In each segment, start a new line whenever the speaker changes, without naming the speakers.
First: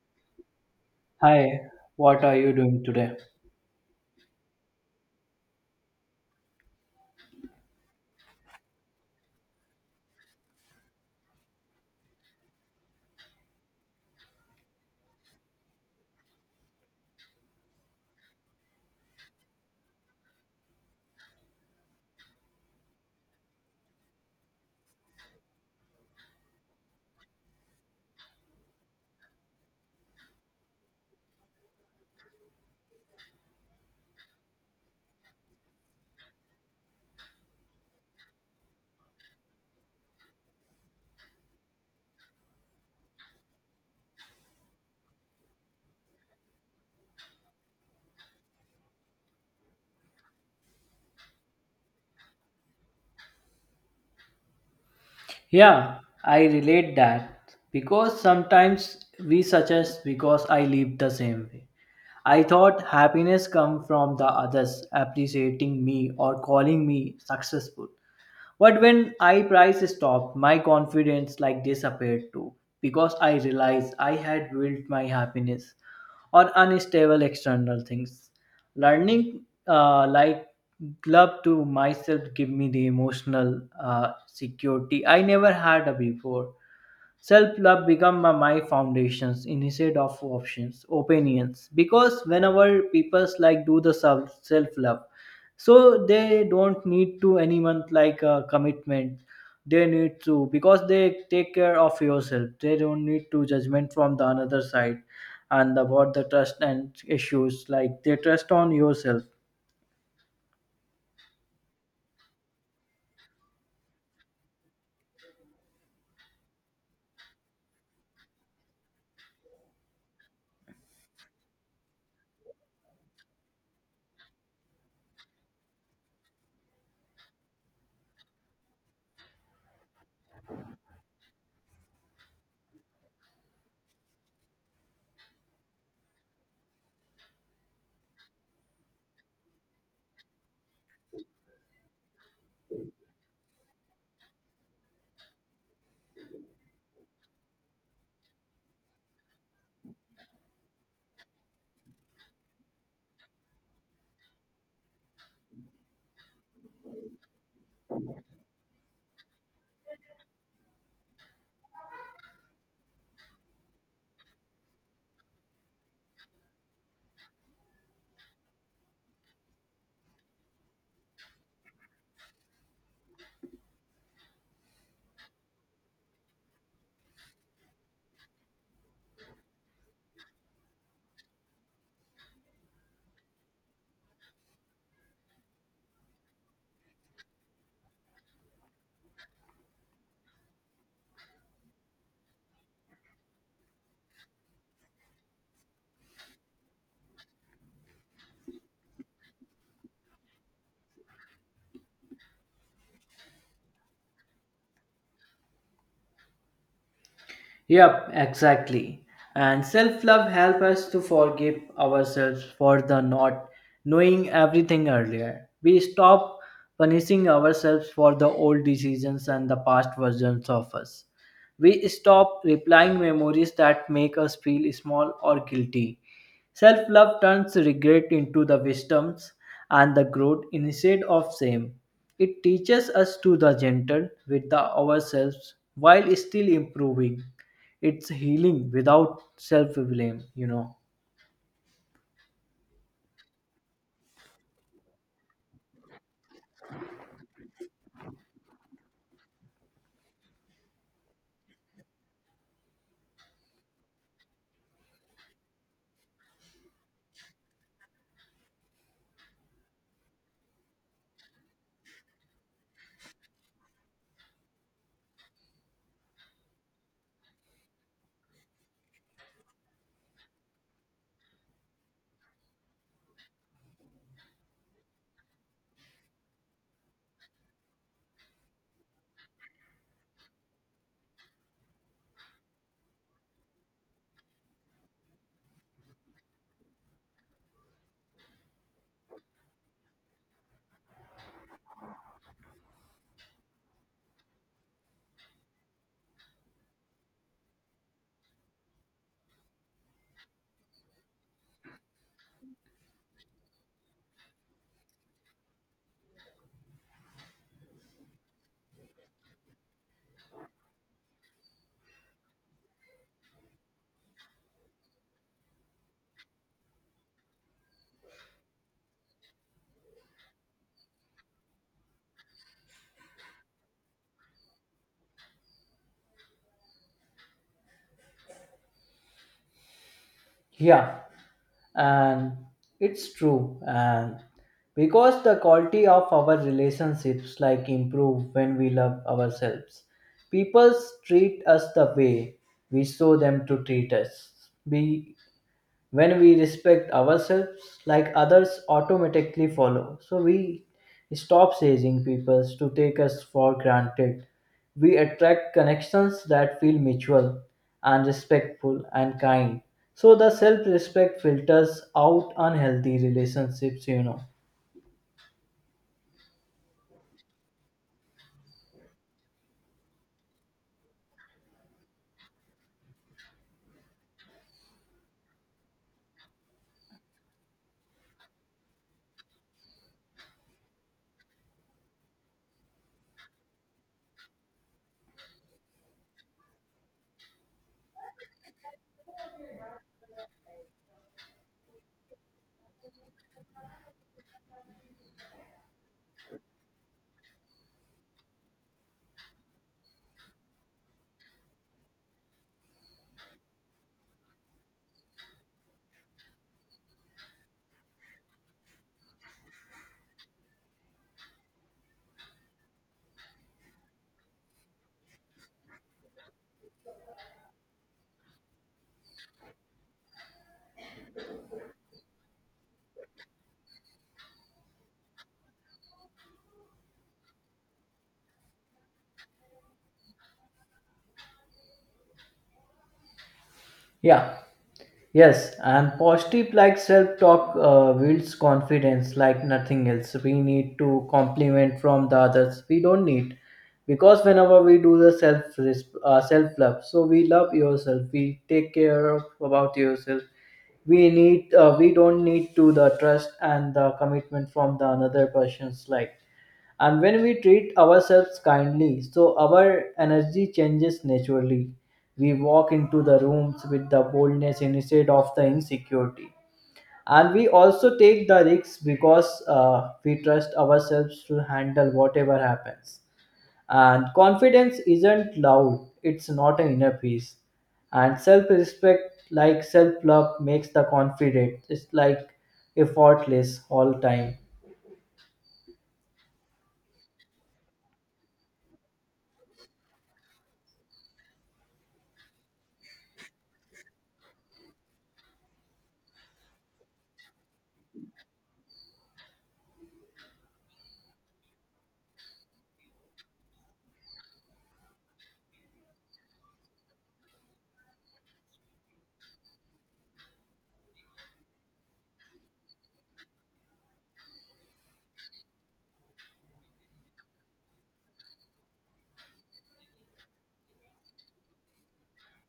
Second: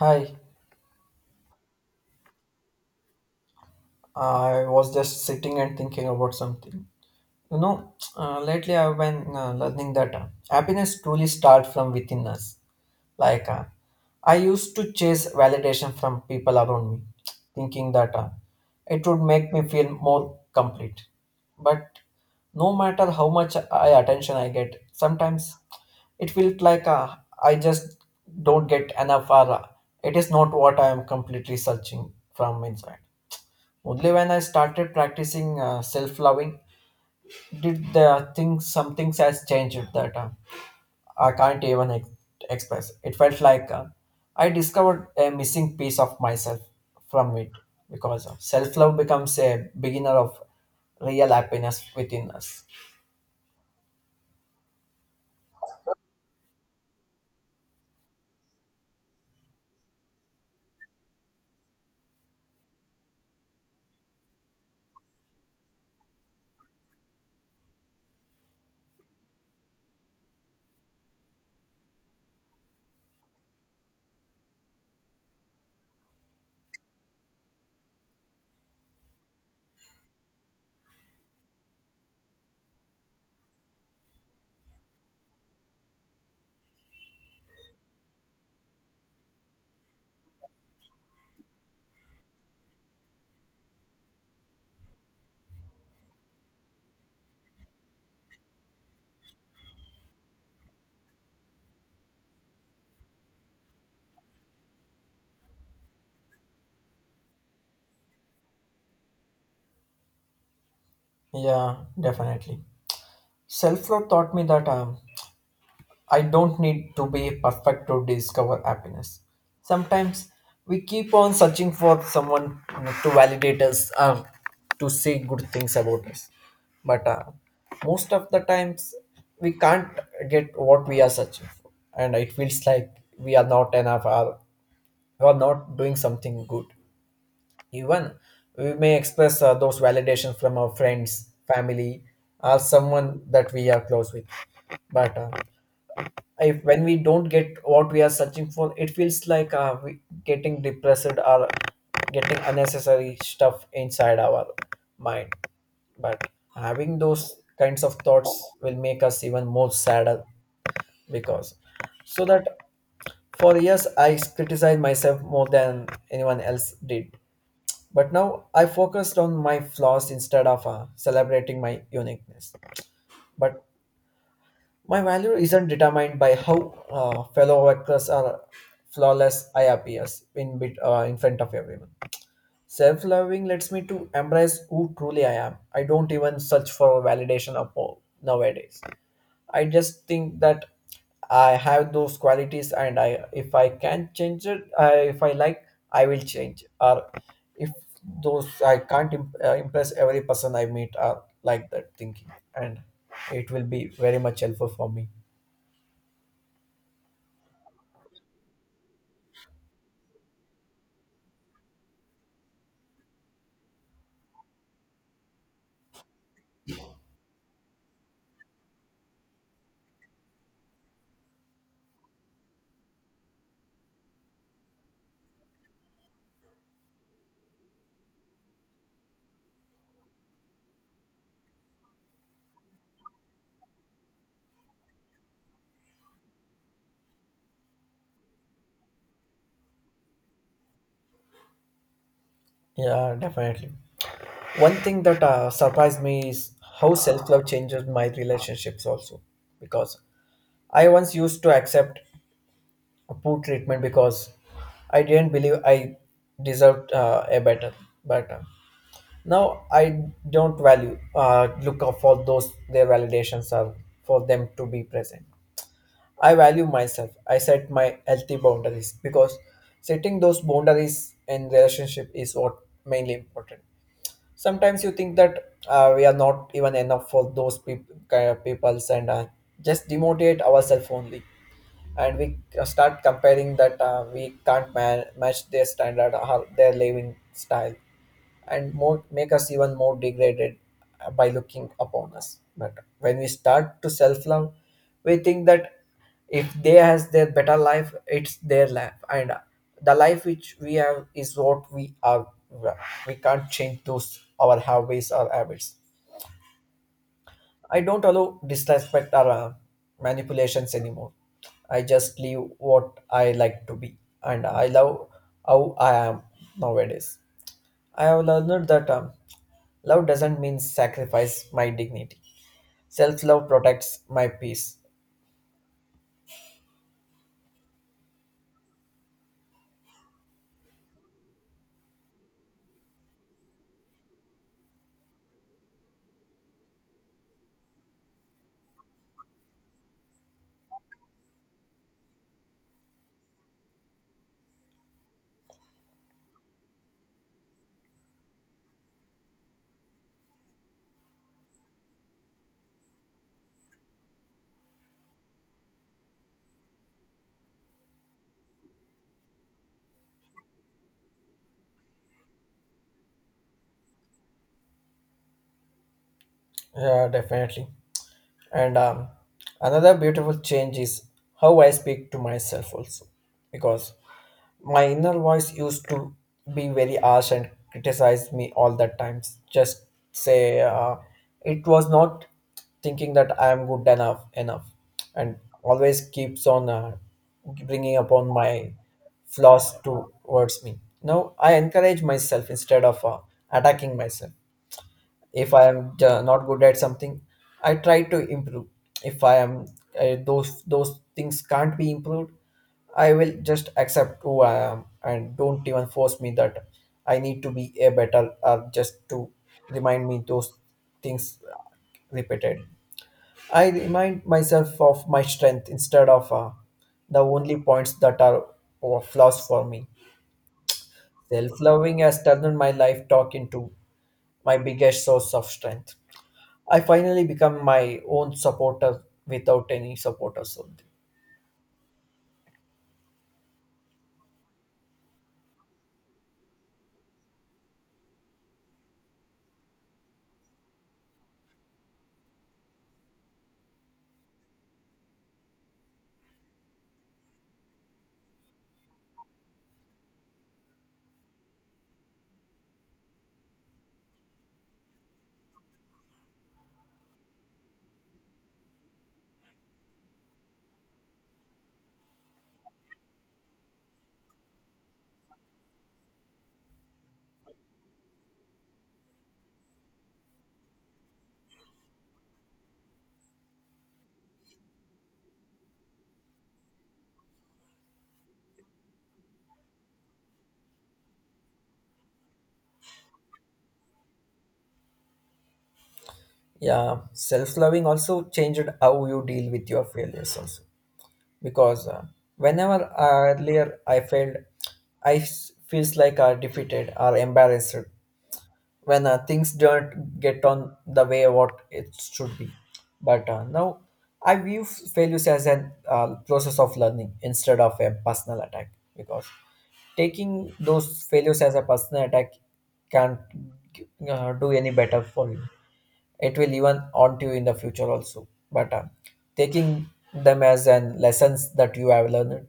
Hi,
Hi, what are you doing today?
I was just sitting and thinking about something. You know, lately I've been learning that happiness truly starts from within us. Like, uh, I used to chase validation from people around me, thinking that it would make me feel more complete. But no matter how much I attention I get, sometimes it feels like I just don't get enough, or it is not what I am completely searching from inside. Only when I started practicing self-loving did the things some things has changed that I can't even ex- express. It felt like I discovered a missing piece of myself from it because self-love becomes a beginner of real happiness within us.
Yeah, I relate that because sometimes we suggest because I live the same way. I thought happiness come from the others appreciating me or calling me successful. But when I price stopped, my confidence like disappeared too because I realized I had built my happiness on unstable external things. Learning like love to myself give me the emotional security I never had before. Self love become my foundations instead of options, opinions. Because whenever people like do the self love, so they don't need to anyone like a commitment they need to because they take care of yourself they don't need to judgment from the another side and about the trust and issues like they trust on yourself.
Yeah, definitely. Self-love taught me that I don't need to be perfect to discover happiness. Sometimes we keep on searching for someone to validate us or to say good things about us. But most of the times we can't get what we are searching for. And it feels like we are not enough or we are not doing something good. Even we may express those validations from our friends, family, or someone that we are close with. But if when we don't get what we are searching for it feels like we getting depressed or getting unnecessary stuff inside our mind but having those kinds of thoughts will make us even more sadder because so that for years I criticized myself more than anyone else did but now I focused on my flaws instead of celebrating my uniqueness but my value isn't determined by how fellow workers are flawless I appears in bit in front of everyone. Self-loving lets me to embrace who truly I am. I don't even search for validation upon nowadays. I just think that I have those qualities, and I if I can change it, I, if I like, I will change. Or if those I can't imp- impress every person I meet, are like that thinking, and it will be very much helpful for me.
Yep, exactly. And self love helps us to forgive ourselves for the not knowing everything earlier. We stop punishing ourselves for the old decisions and the past versions of us. We stop replying memories that make us feel small or guilty. Self love turns regret into the wisdoms and the growth instead of shame. It teaches us to the gentle with the ourselves while still improving. It's healing without self blame, you know.
Yeah, definitely. One thing that surprised me is how self love changes my relationships also. Because I once used to accept a poor treatment because I didn't believe I deserved a better. But now I don't value look out for those their validations are for them to be present. I value myself. I set my healthy boundaries because setting those boundaries in relationship is what mainly important sometimes you think that we are not even enough for those kind of peoples and just demotivate ourselves only and we start comparing that we can't match their standard or their living style and more make us even more degraded by looking upon us but when we start to self love we think that if they has their better life it's their life and the life which we have is what we are we can't change those our habits or habits I don't allow disrespect or manipulations anymore. I just leave what I like to be, and I love how I am nowadays. I have learned that love doesn't mean sacrifice my dignity. Self love protects my peace.
Yeah, and it's true. And because the quality of our relationships like improve when we love ourselves, people treat us the way we show them to treat us. We when we respect ourselves like others automatically follow so we stop chasing people to take us for granted, we attract connections that feel mutual and respectful and kind, so the self-respect filters out unhealthy relationships, you know.
Yeah, definitely. And another beautiful change is how I speak to myself also, because my inner voice used to be very harsh and criticize me all the times. Just say it was not thinking that I am good enough, and always keeps on bringing upon my flaws towards me. Now I encourage myself instead of attacking myself if I am not good at something I try to improve if I am those things can't be improved I will just accept who I am and don't even force me that I need to be a better or just to remind me those things repeated I remind myself of my strength instead of the only points that are or flaws for me self-loving has turned my life talk into my biggest source of strength. I finally become my own supporter without any support or something.
Yeah, yes, and positive like self talk builds confidence like nothing else. We need to compliment from the others. We don't need because whenever we do the self self love, so we love yourself. We take care of about yourself. We need we don't need to the trust and the commitment from the another person's life. And when we treat ourselves kindly, so our energy changes naturally. We walk into the rooms with the boldness instead of the insecurity. And we also take the risks because we trust ourselves to handle whatever happens. And confidence isn't loud, it's not an inner peace. And self respect, like self love, makes the confident. It's like effortless all time.
Yeah, self loving also changed how you deal with your failures also. Because whenever earlier I failed, I feels like I defeated or embarrassed, when things don't get on the way what it should be. But now I view failures as an process of learning instead of a personal attack because taking those failures as a personal attack can't do any better for you. It will even haunt you in the future also. But taking them as an lessons that you have learned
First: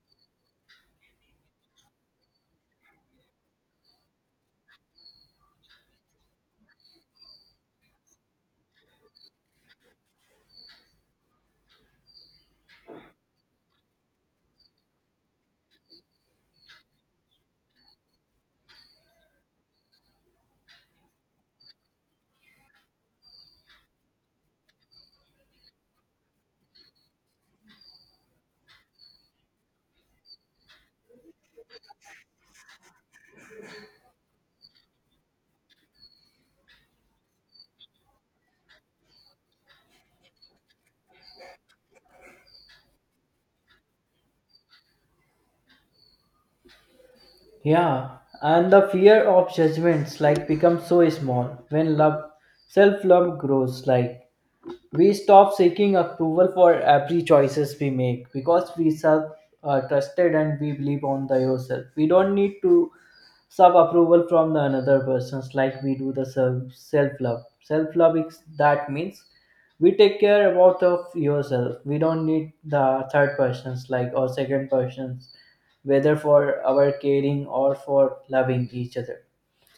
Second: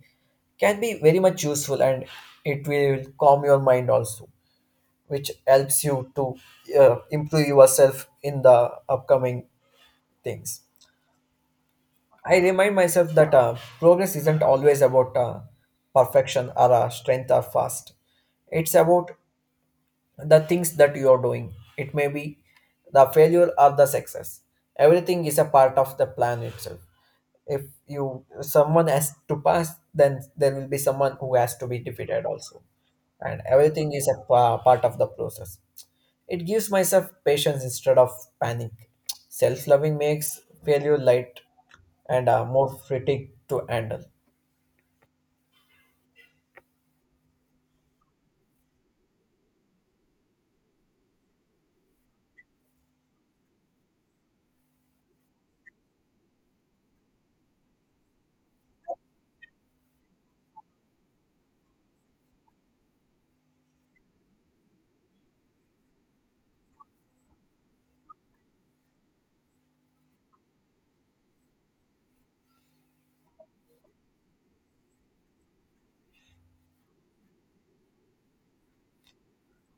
can be very much useful and it will calm your mind also which helps you to improve yourself in the upcoming things. I remind myself that progress isn't always about perfection or strength or fast. It's about the things that you are doing. It may be the failure or the success. Everything is a part of the plan itself. If you someone has to pass, then there will be someone who has to be defeated also, and everything is a part of the process it gives myself patience instead of panic. Self loving makes failure light and more fitting to handle.
Yeah, and the fear of judgments like becomes so small when love, self-love grows. Like we stop seeking approval for every choices we make because we self trusted and we believe on the yourself. We don't need to sub approval from the another persons like we do the self love, self love is that means we take care about of yourself, we don't need the third persons like or second persons whether for our caring or for loving each other,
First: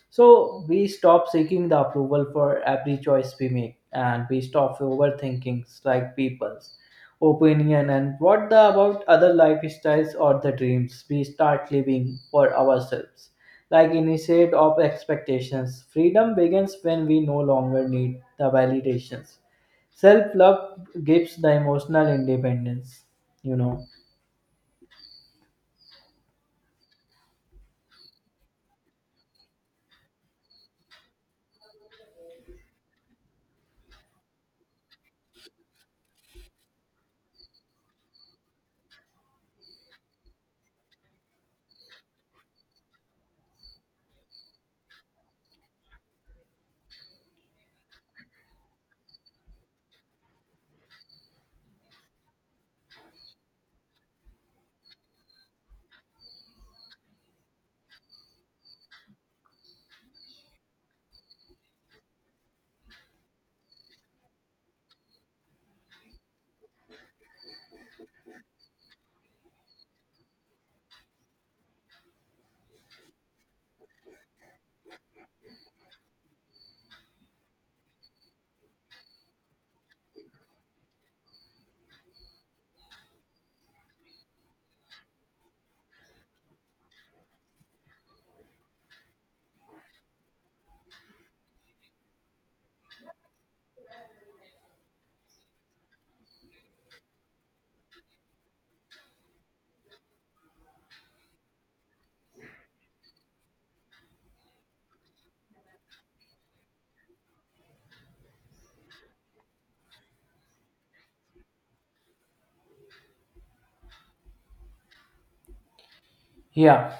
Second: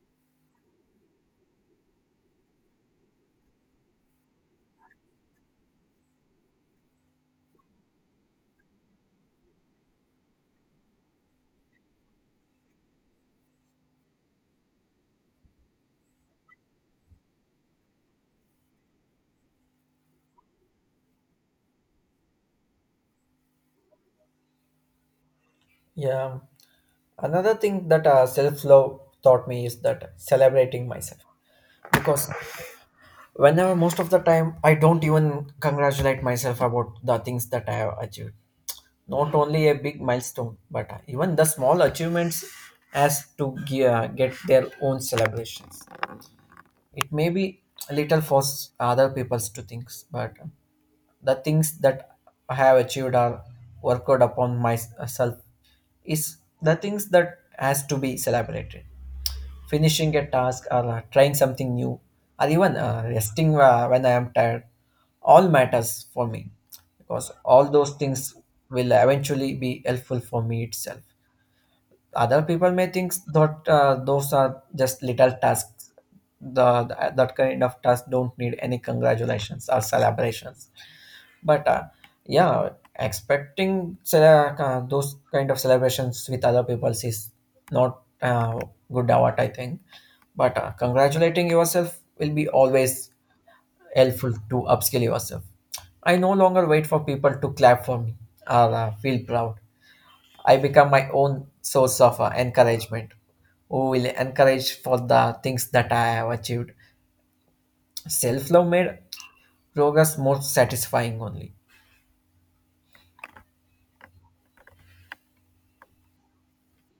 so we stop seeking the approval for every choice we make and we stop overthinking like people's opinion and what the about other lifestyles or the dreams, we start living for ourselves like instead of expectations. Freedom begins when we no longer need the validations. Self love gives the emotional independence, you know.
Yeah. Another thing that self love taught me is that celebrating myself. Because whenever most of the time I don't even congratulate myself about the things that I have achieved. Not only a big milestone, but even the small achievements has to get their own celebrations. It may be a little for other people's to things but the things that I have achieved or worked out upon myself is the things that has to be celebrated finishing a task or trying something new or even resting when I am tired all matters for me because all those things will eventually be helpful for me itself other people may think that those are just little tasks. That kind of tasks don't need any congratulations or celebrations. But yeah, expecting those kind of celebrations with other people is not good what I think. But congratulating yourself will be always helpful to upskill yourself. I no longer wait for people to clap for me or feel proud. I become my own source of encouragement, who will encourage for the things that I have achieved. Self love made progress more satisfying only.
Yeah,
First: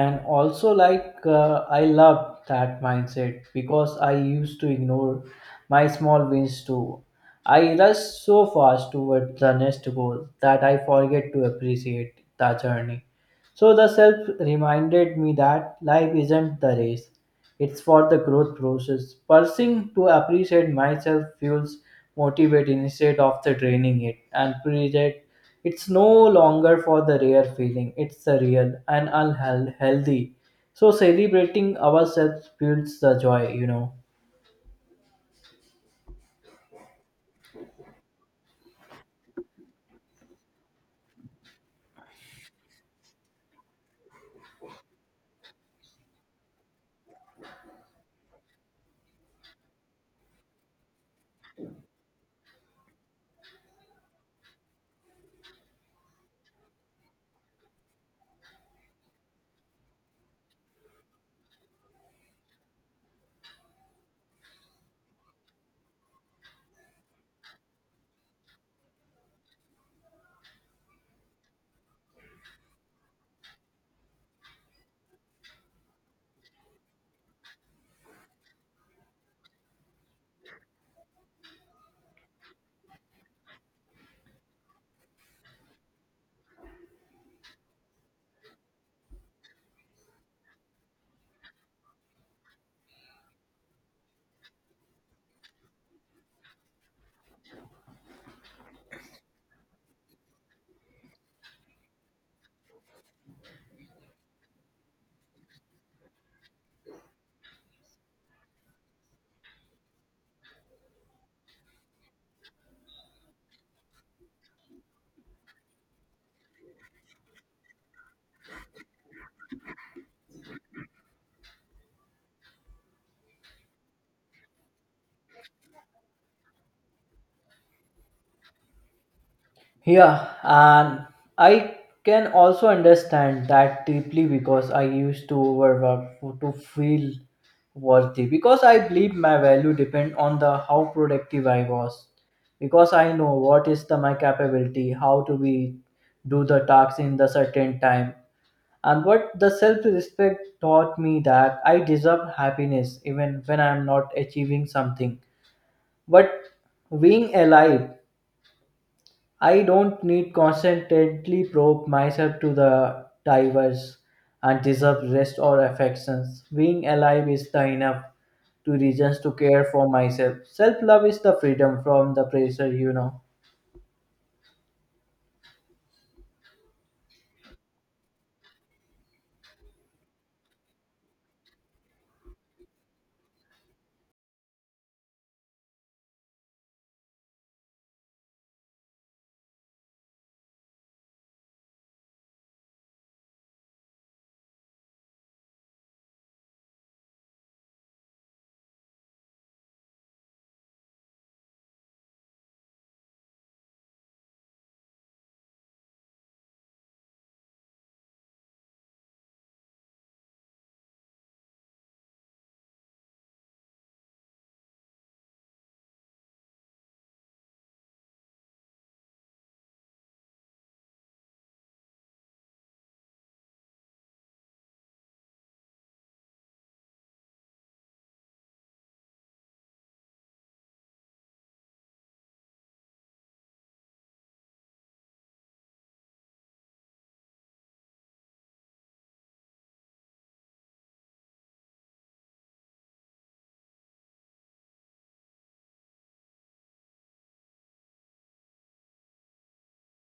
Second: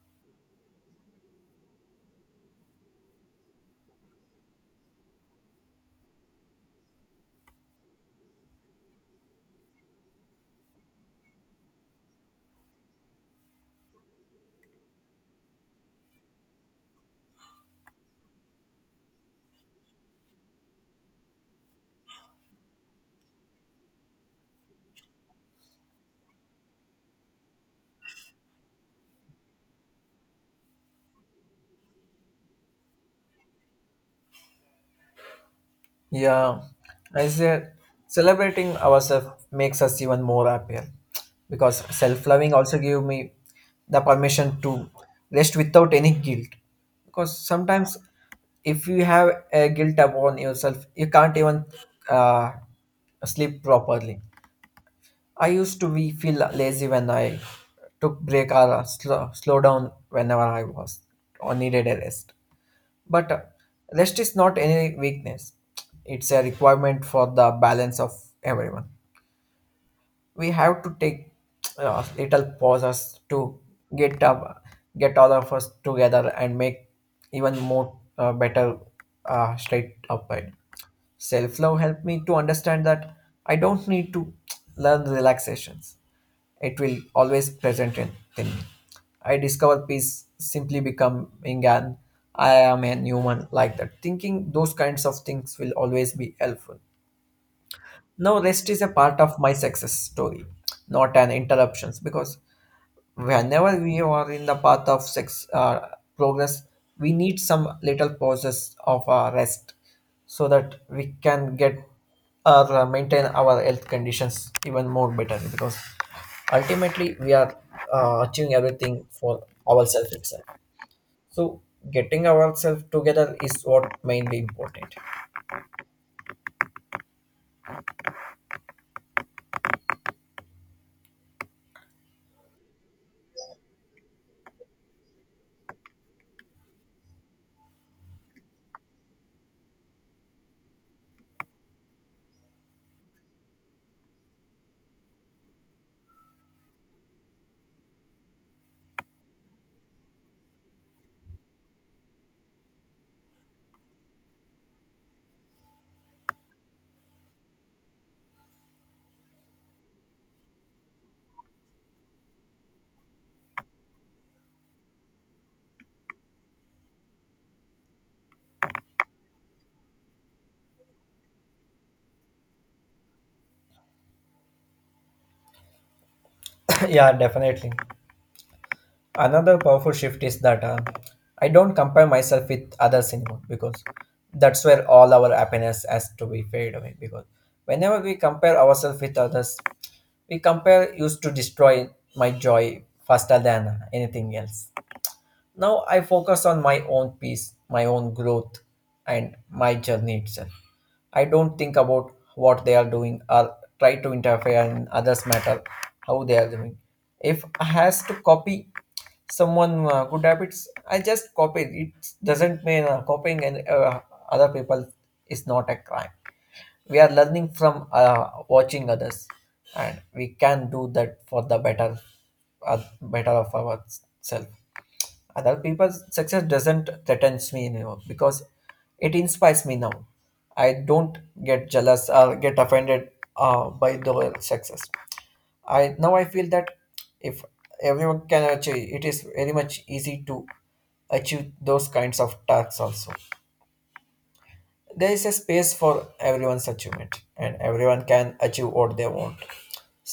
and also like I love that mindset because I used to ignore my small wins too. I rush so fast toward the next goal that I forget to appreciate the journey. So the self reminded me that life isn't the race, it's for the growth process. Pursuing to appreciate myself fuels motivate instead of the draining it and project. It's no longer for the rare feeling. It's the real and unhealthy. So celebrating ourselves builds the joy, you know.
Yeah, I said celebrating ourselves makes us even more happier because self loving also give me the permission to rest without any guilt. Because sometimes if you have a guilt upon yourself, you can't even uh, sleep properly. I used to be feel lazy when I took break or slow down whenever I was or needed a rest. But rest is not any weakness. It's a requirement for the balance of everyone. We have to take little pauses to get up, get all of us together and make even more better straight upright. Self love helped me to understand that I don't need to learn relaxations it will always present in thing. I discover peace simply becoming an I am a human like that. Thinking those kinds of things will always be helpful. Now rest is a part of my success story, not an interruptions because whenever we are in the path of sex progress we need some little pauses of rest so that we can get or maintain our health conditions even more better because ultimately we are achieving everything for ourselves itself so getting ourselves together is what mainly important.
Yeah, and I can also understand that deeply because I used to overwork for- to feel worthy because I believe my value depend on the how productive I was because I know what is the my capability, how to be do the tasks in the certain time, and what the self respect taught me that I deserve happiness even when I am not achieving something, but being alive. I don't need constantly probe myself to the divers and deserve rest or affections. Being alive is the enough to reasons to care for myself. Self love is the freedom from the pressure, you know.
Yeah, definitely. Another powerful shift is that I don't compare myself with others anymore because that's where all our happiness has to be fade away. Because whenever we compare ourselves with others, we compare used to destroy my joy faster than anything else. Now I focus on my own peace, my own growth, and my journey itself. I don't think about what they are doing or try to interfere in others' matter, how they are doing. If I has to copy someone good habits, I just copy. It doesn't mean copying and other people is not a crime. We are learning from watching others, and we can do that for the better, better of ourselves. Other people's success doesn't threatens me anymore because it inspires me now. I don't get jealous or get offended by the success. I feel that if everyone can achieve, it is very much easy to achieve those kinds of tasks also. There is a space for everyone's achievement and everyone can achieve what they want.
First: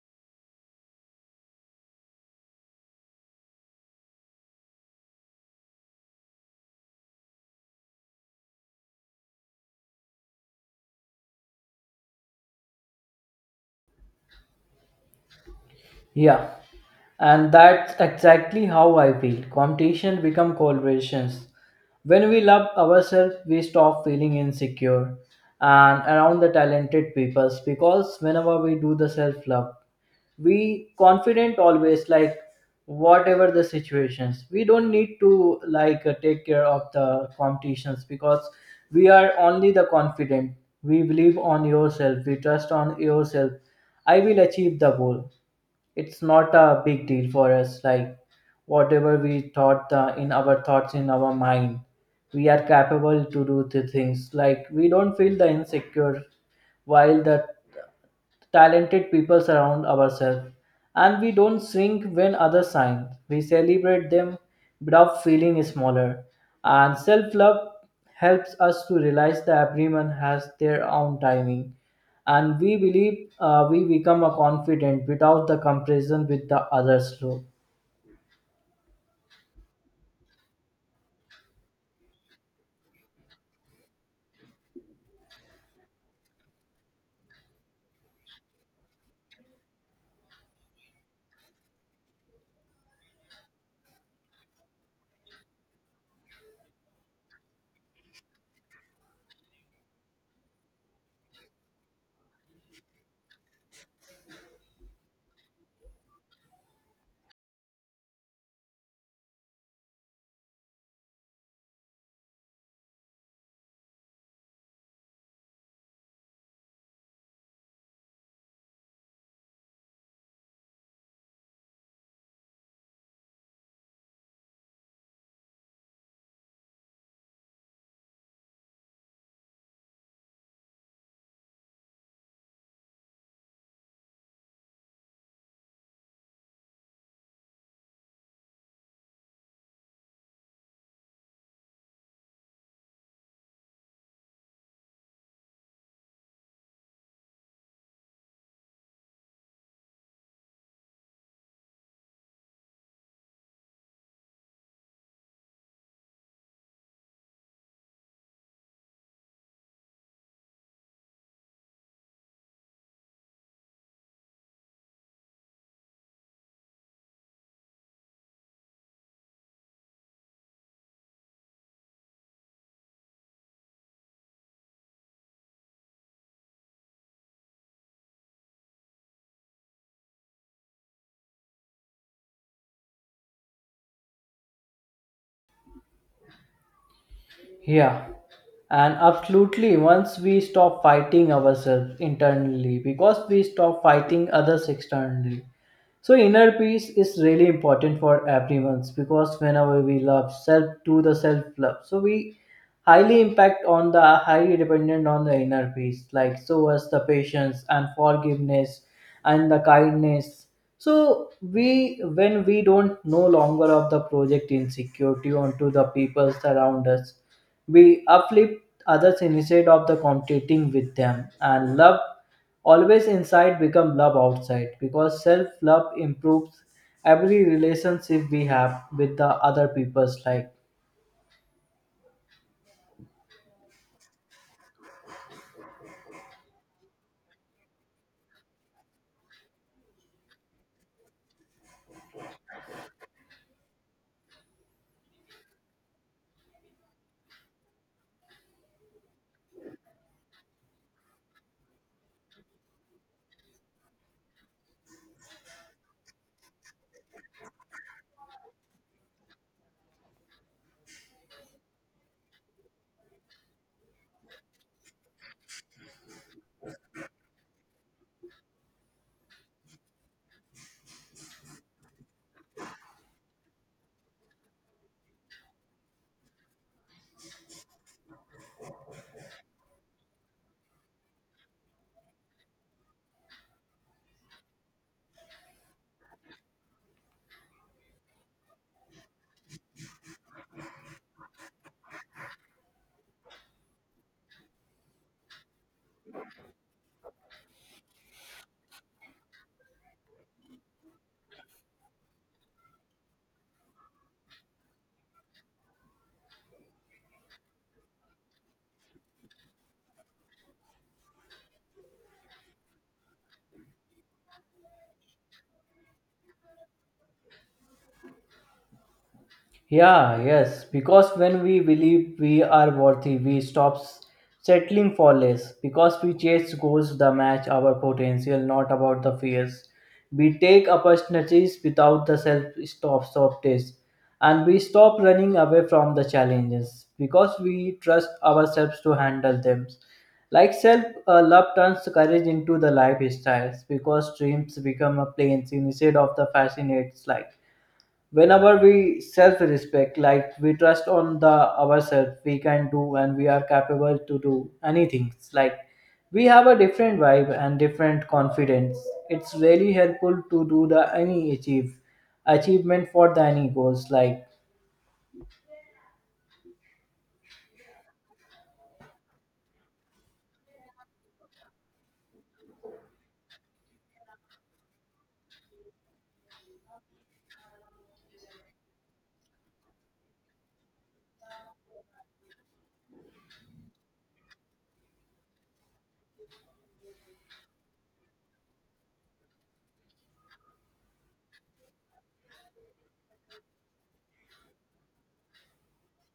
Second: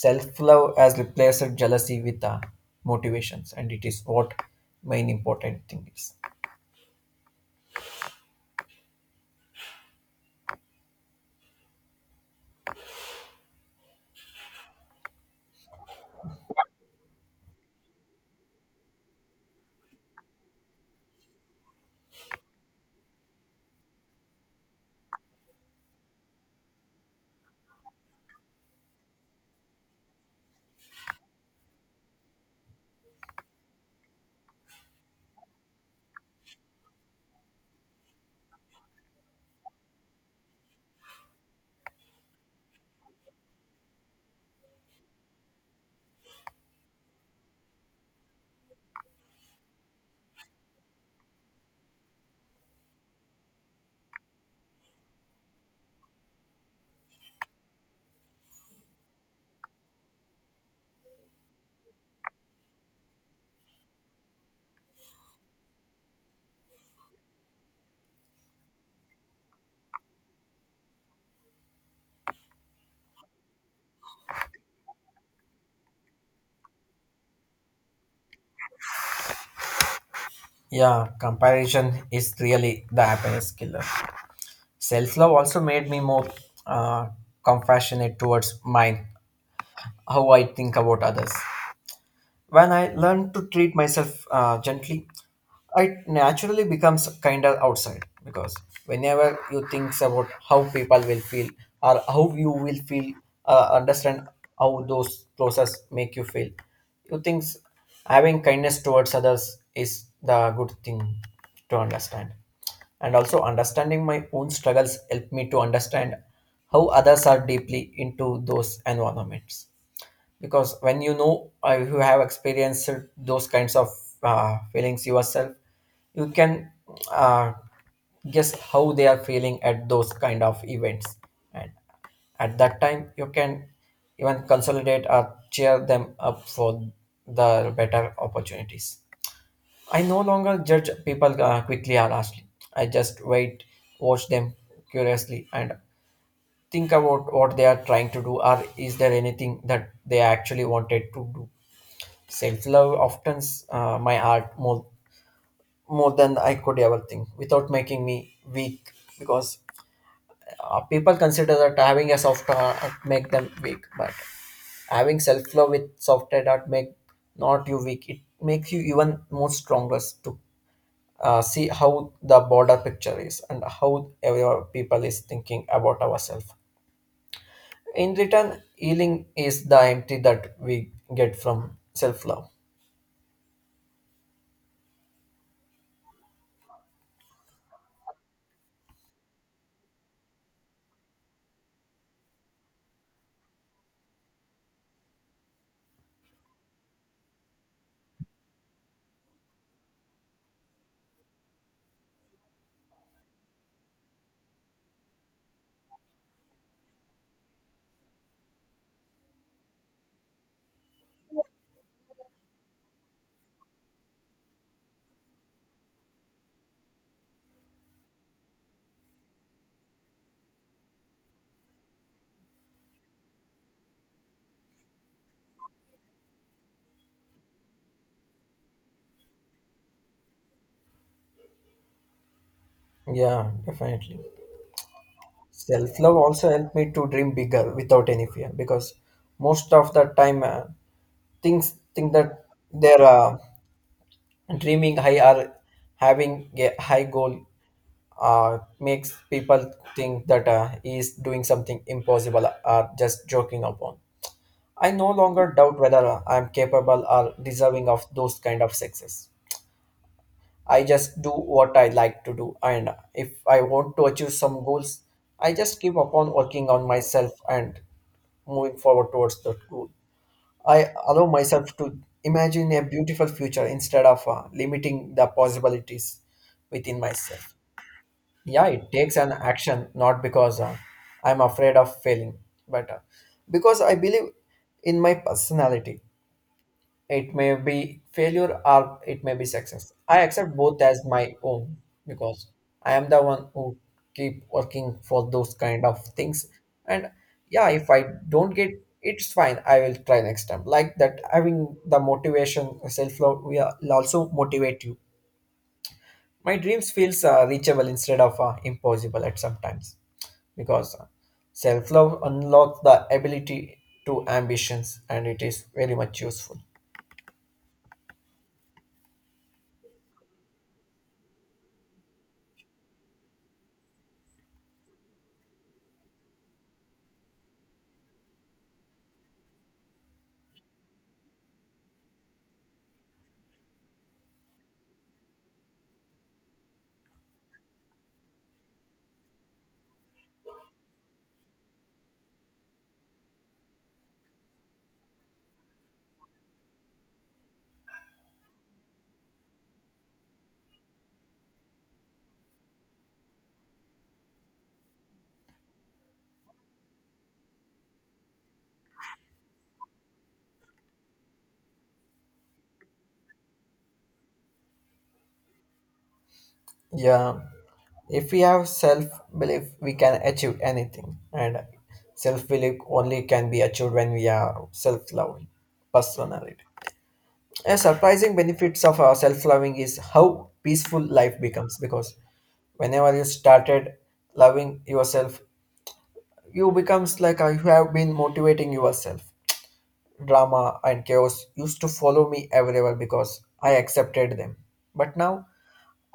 Self-love has replaced jealousy with motivations, and it is what main important thing is.
Yeah, and that's exactly how I feel. Competition become collaborations. When we love ourselves, we stop feeling insecure and around the talented peoples because whenever we do the self love, we confident always like whatever the situations we don't need to like take care of the competitions because we are only the confident. We believe on yourself, we trust on yourself. I will achieve the goal. It's not a big deal for us like whatever we thought in our thoughts in our mind, we are capable to do the things like we don't feel the insecure while the talented people surround ourselves. And we don't shrink when others shine, we celebrate them without feeling smaller. And self-love helps us to realize that everyone has their own timing, and we believe we become a confident without the comparison with the others. Slope.
Yeah, comparison is really the happiness killer. Self love also made me more uh, compassionate towards mine, how I think about others. When I learn to treat myself gently, it naturally becomes kinder outside, because whenever you think about how people will feel or how you will feel, understand how those process make you feel, you think having kindness towards others is the good thing to understand. And also understanding my own struggles help me to understand how others are deeply into those environments, because when you know you have experienced those kinds of feelings yourself, you can uh, guess how they are feeling at those kind of events, and at that time you can even consolidate or cheer them up for the better opportunities. I no longer judge people quickly or harshly. I just wait, watch them curiously, and think about what they are trying to do, or is there anything that they actually wanted to do. Self-love often my art more more than I could ever think, without making me weak. Because people consider that having a soft art make them weak, but having self-love with soft art make not you weak. It makes you even more stronger to see how the border picture is and how every people is thinking about ourselves. In return, healing is the empty that we get from self-love.
Yeah, and absolutely, once we stop fighting ourselves internally, because we stop fighting others externally, so inner peace is really important for everyone because whenever we love self do the self love. So we highly impact on the highly dependent on the inner peace, like so as the patience and forgiveness and the kindness. So we when we don't no longer of the project insecurity onto the people around us, we uplift others instead of the competing with them. And love always inside become love outside because self love improves every relationship we have with the other people's life.
Yeah, definitely. Self love also helped me to dream bigger without any fear, because most of the time things think that they're dreaming high or having a high goal makes people think that he is doing something impossible or just joking upon. I no longer doubt whether I'm capable or deserving of those kind of success. I just do what I like to do, and if I want to achieve some goals, I just keep upon working on myself and moving forward towards that goal. I allow myself to imagine a beautiful future instead of limiting the possibilities within myself. Yeah, it takes an action not because I'm afraid of failing, but because I believe in my personality. It may be failure or it may be success. I accept both as my own because I am the one who keep working for those kind of things. And yeah, if I don't get, it's fine. I will try next time. Like that, having the motivation, self love will also motivate you. My dreams feels reachable instead of impossible at sometimes, because self love unlocks the ability to ambitions, and it is very much useful.
Yeah, yes, because when we believe we are worthy, we stop settling for less. Because we chase goals that match our potential, not about the fears. We take opportunities without the self stop test, and we stop running away from the challenges because we trust ourselves to handle them. Like self love turns courage into the lifestyles because dreams become a planes instead of the fascinates life whenever we self respect, like we trust on the ourselves we can do and we are capable to do anything. It's like we have a different vibe and different confidence. It's really helpful to do the any achievement for the any goals like.
Yeah, if we have self belief, we can achieve anything, and self belief only can be achieved when we are self loving personality. A surprising benefits of our self loving is how peaceful life becomes, because whenever you started loving yourself, you becomes like you have been motivating yourself. Drama and chaos used to follow me everywhere because I accepted them, but now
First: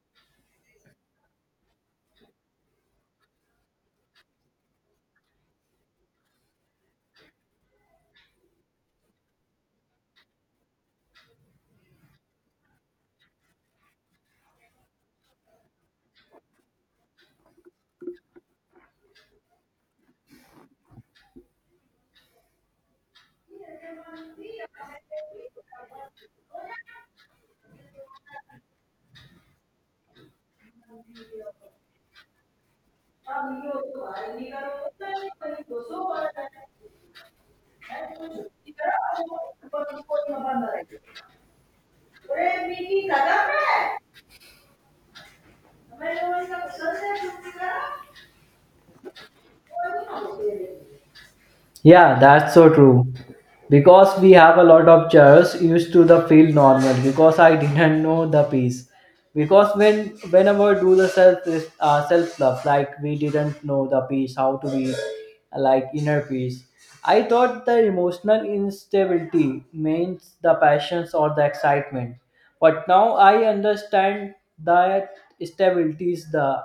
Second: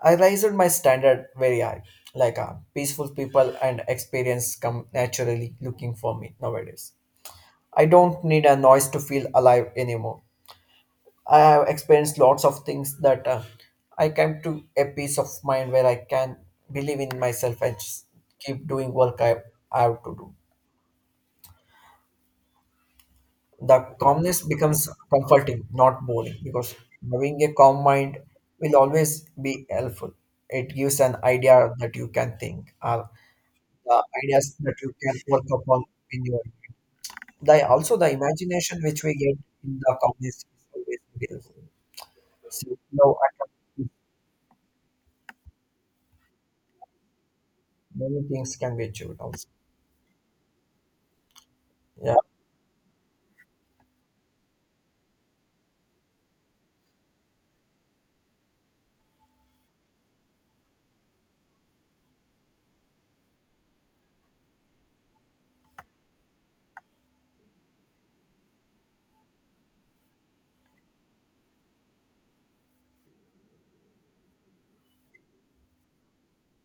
I raised my standard very high, like peaceful people and experience come naturally looking for me nowadays. I don't need a noise to feel alive anymore. I have experienced lots of things that I came to a peace of mind where I can believe in myself and just keep doing work I have to do. The calmness becomes comforting, not boring, because having a calm mind will always be helpful. It gives an idea that you can think. The ideas that you can work upon in your, the also the imagination which we get in the companies is always beautiful. So now I can, many things can be achieved also. Yeah,
Yeah, that's so true. Because we have a lot of chairs used to the feel normal because I didn't know the piece. Because when whenever do the self self love like we didn't know the piece how to be like inner peace. I thought the emotional instability means the passions or the excitement, but now I understand that stability is the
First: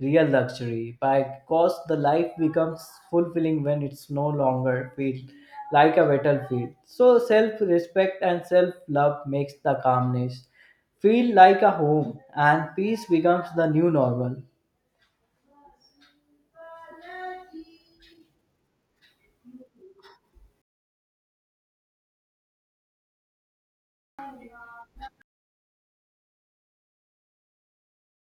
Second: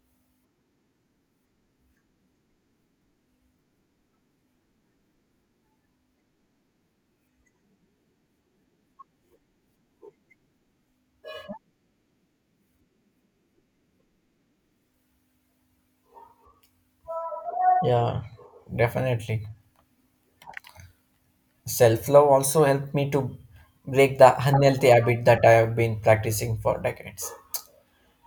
real luxury because the life becomes fulfilling when it's no longer feel like a battlefield. So self-respect and self-love makes the calmness feel like a home and peace becomes the new normal.
yeah, definitely. Self love also helped me to break the unhealthy habit that I have been practicing for decades.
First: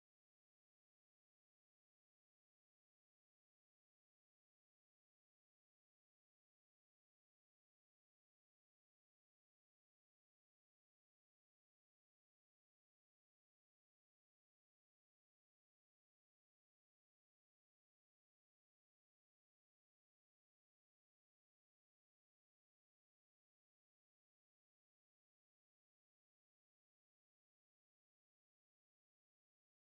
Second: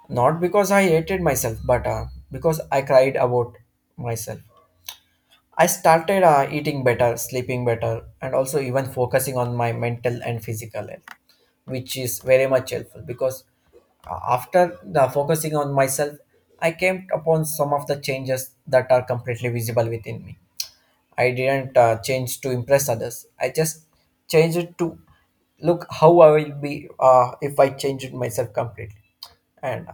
Not because I hated myself, but because I cried about myself. I started eating better, sleeping better, and also even focusing on my mental and physical health, which is very much helpful because after the focusing on myself, I came upon some of the changes that are completely visible within me. I didn't change to impress others. I just changed it to look how I will be if I change it myself completely, and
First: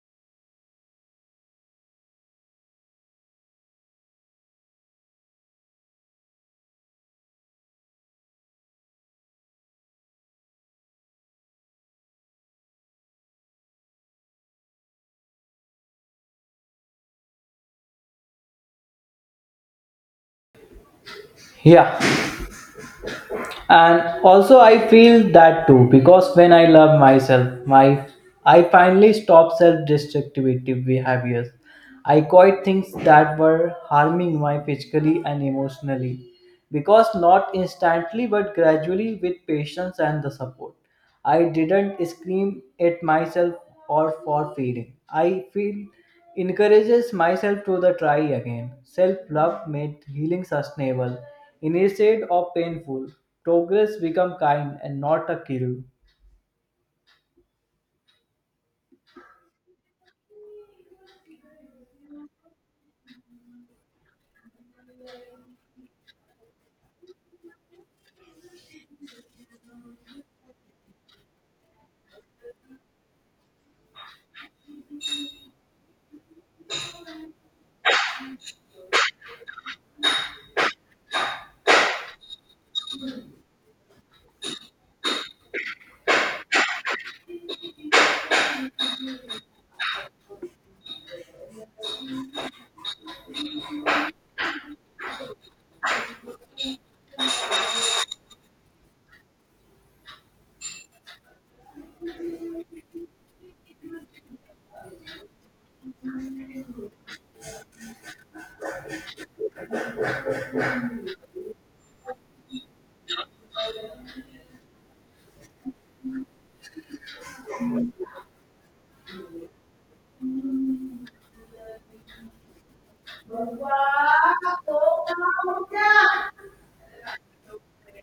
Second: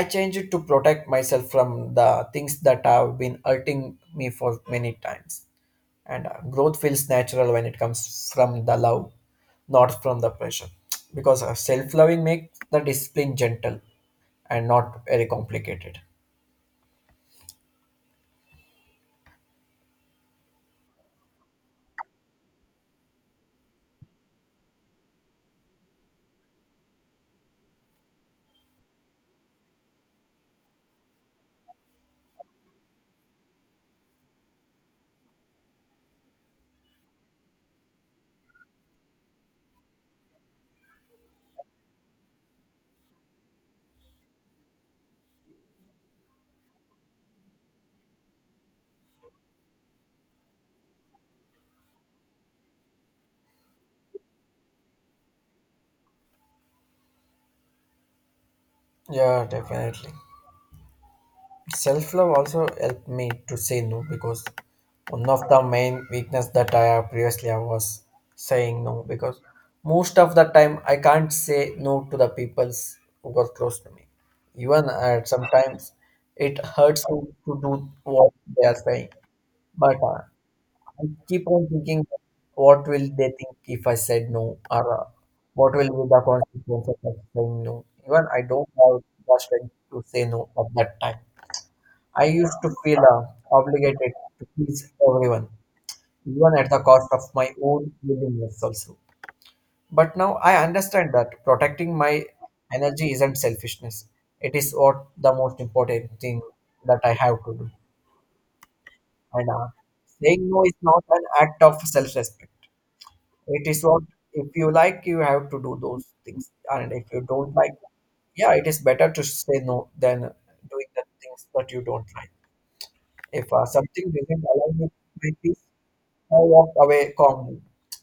I change it to protect myself from the things that have been hurting me for many times. And growth feels natural when it comes from the love, not from the pressure, because self-loving makes the discipline gentle and not very complicated.
Yeah, and also I feel that too because when I love myself my I finally stop self-destructive behaviors. I quite things that were harming my physically and emotionally because not instantly but gradually with patience and the support. I didn't scream at myself or for failing. I feel encourages myself to the try again. Self-love made healing sustainable instead of painful. Progress become kind and not a kill.
Yeah, definitely. Self-love also helped me to say no, because one of the main weakness that I have previously I was saying no, because most of the time I can't say no to the peoples who were close to me. Even at sometimes it hurts to do what they are saying. But I keep on thinking, what will they think if I said no? Or what will be the consequences of saying no? Even I don't have the strength to say no at that time. I used to feel obligated to please everyone, even at the cost of my own willingness also. But now I understand that protecting my energy isn't selfishness. It is what the most important thing that I have to do. And saying no is not an act of self-respect. It is what if you like, you have to do those things, and if you don't like, yeah, it is better to say no than doing the things that you don't like. If something doesn't align with my peace, I walk away calmly.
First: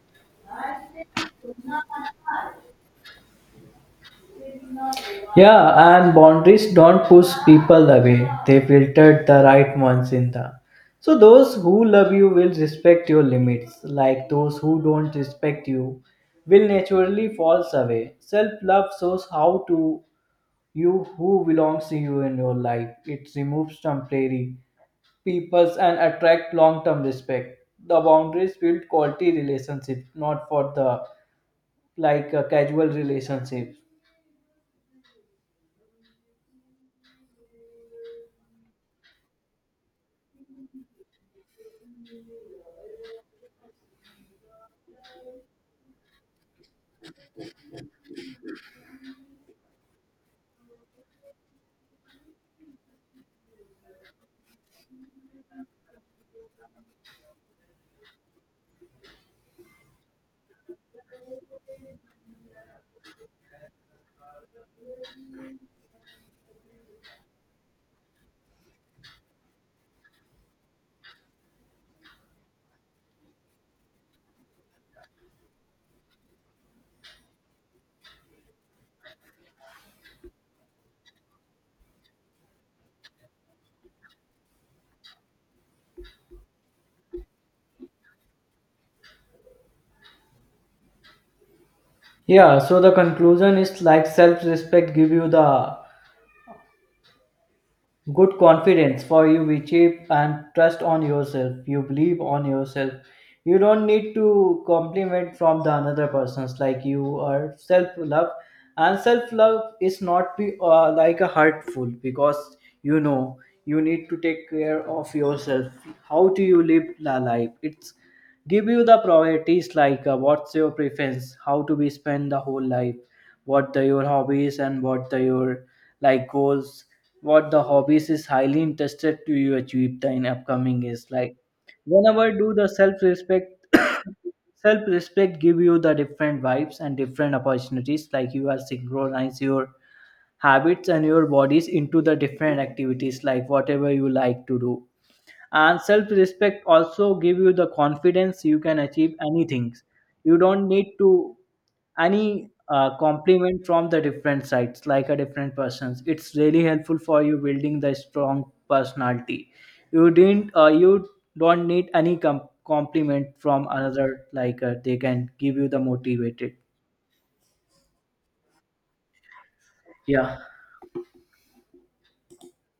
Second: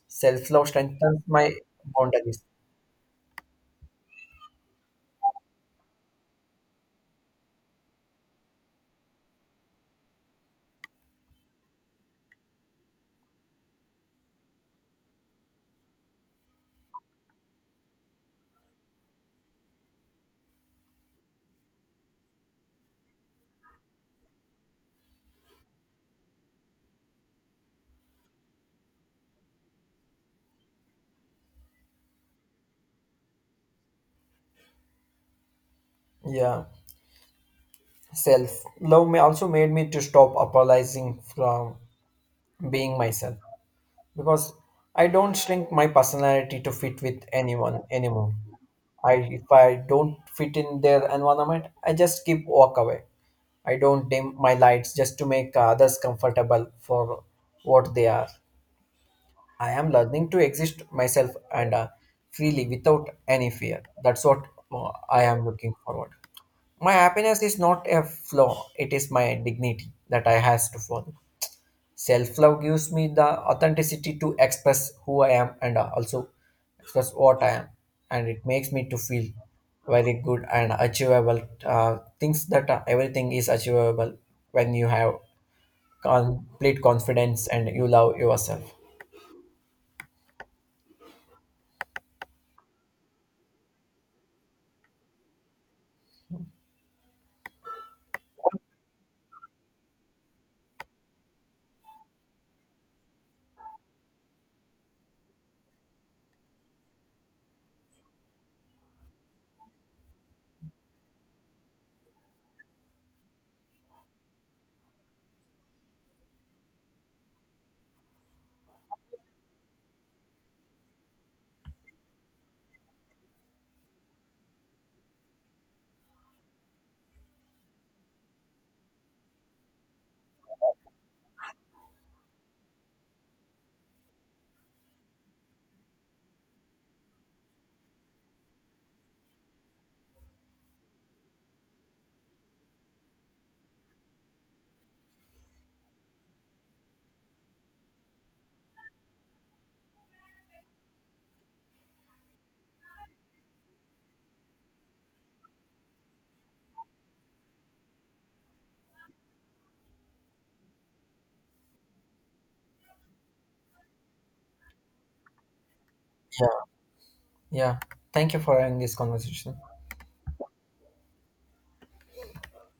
Self-love strengthens my boundaries.
Yeah, and boundaries don't push people away. They filtered the right ones in the. So those who love you will respect your limits. Like those who don't respect you will naturally falls away. Self-love shows how to you who belongs to you in your life. It removes temporary peoples and attract long-term respect. The boundaries build quality relationship, not for the like a casual relationship.
Yeah, self-love may also made me to stop apologizing from being myself, because I don't shrink my personality to fit with anyone anymore. I, if I don't fit in their environment, I just keep walk away. I don't dim my lights just to make others comfortable for what they are. I am learning to exist myself and freely without any fear. That's what I am looking forward. My happiness is not a flaw; it is my dignity that I has to follow. Self love gives me the authenticity to express who I am and also express what I am, and it makes me to feel very good and achievable. Things that everything is achievable when you have complete confidence and you love yourself.
Yeah, so the conclusion is like self-respect give you the good confidence for you which you and trust on yourself. You believe on yourself. You don't need to compliment from the another persons like you are self-love, and self-love is not be like a hurtful because you know you need to take care of yourself. How do you live la life? It's give you the priorities like what's your preference how to be spend the whole life, what the your hobbies and what the your like goals, what the hobbies is highly interested to you achieve the in upcoming is like whenever do the self-respect. Self-respect give you the different vibes and different opportunities like you are synchronize your habits and your bodies into the different activities like whatever you like to do. And self respect also give you the confidence you can achieve anything. You don't need to any compliment from the different sides like a different persons. It's really helpful for you building the strong personality. You didn't you don't need any compliment from another like they can give you the motivated.
Yeah, yeah. Thank you for having this conversation.
Yeah.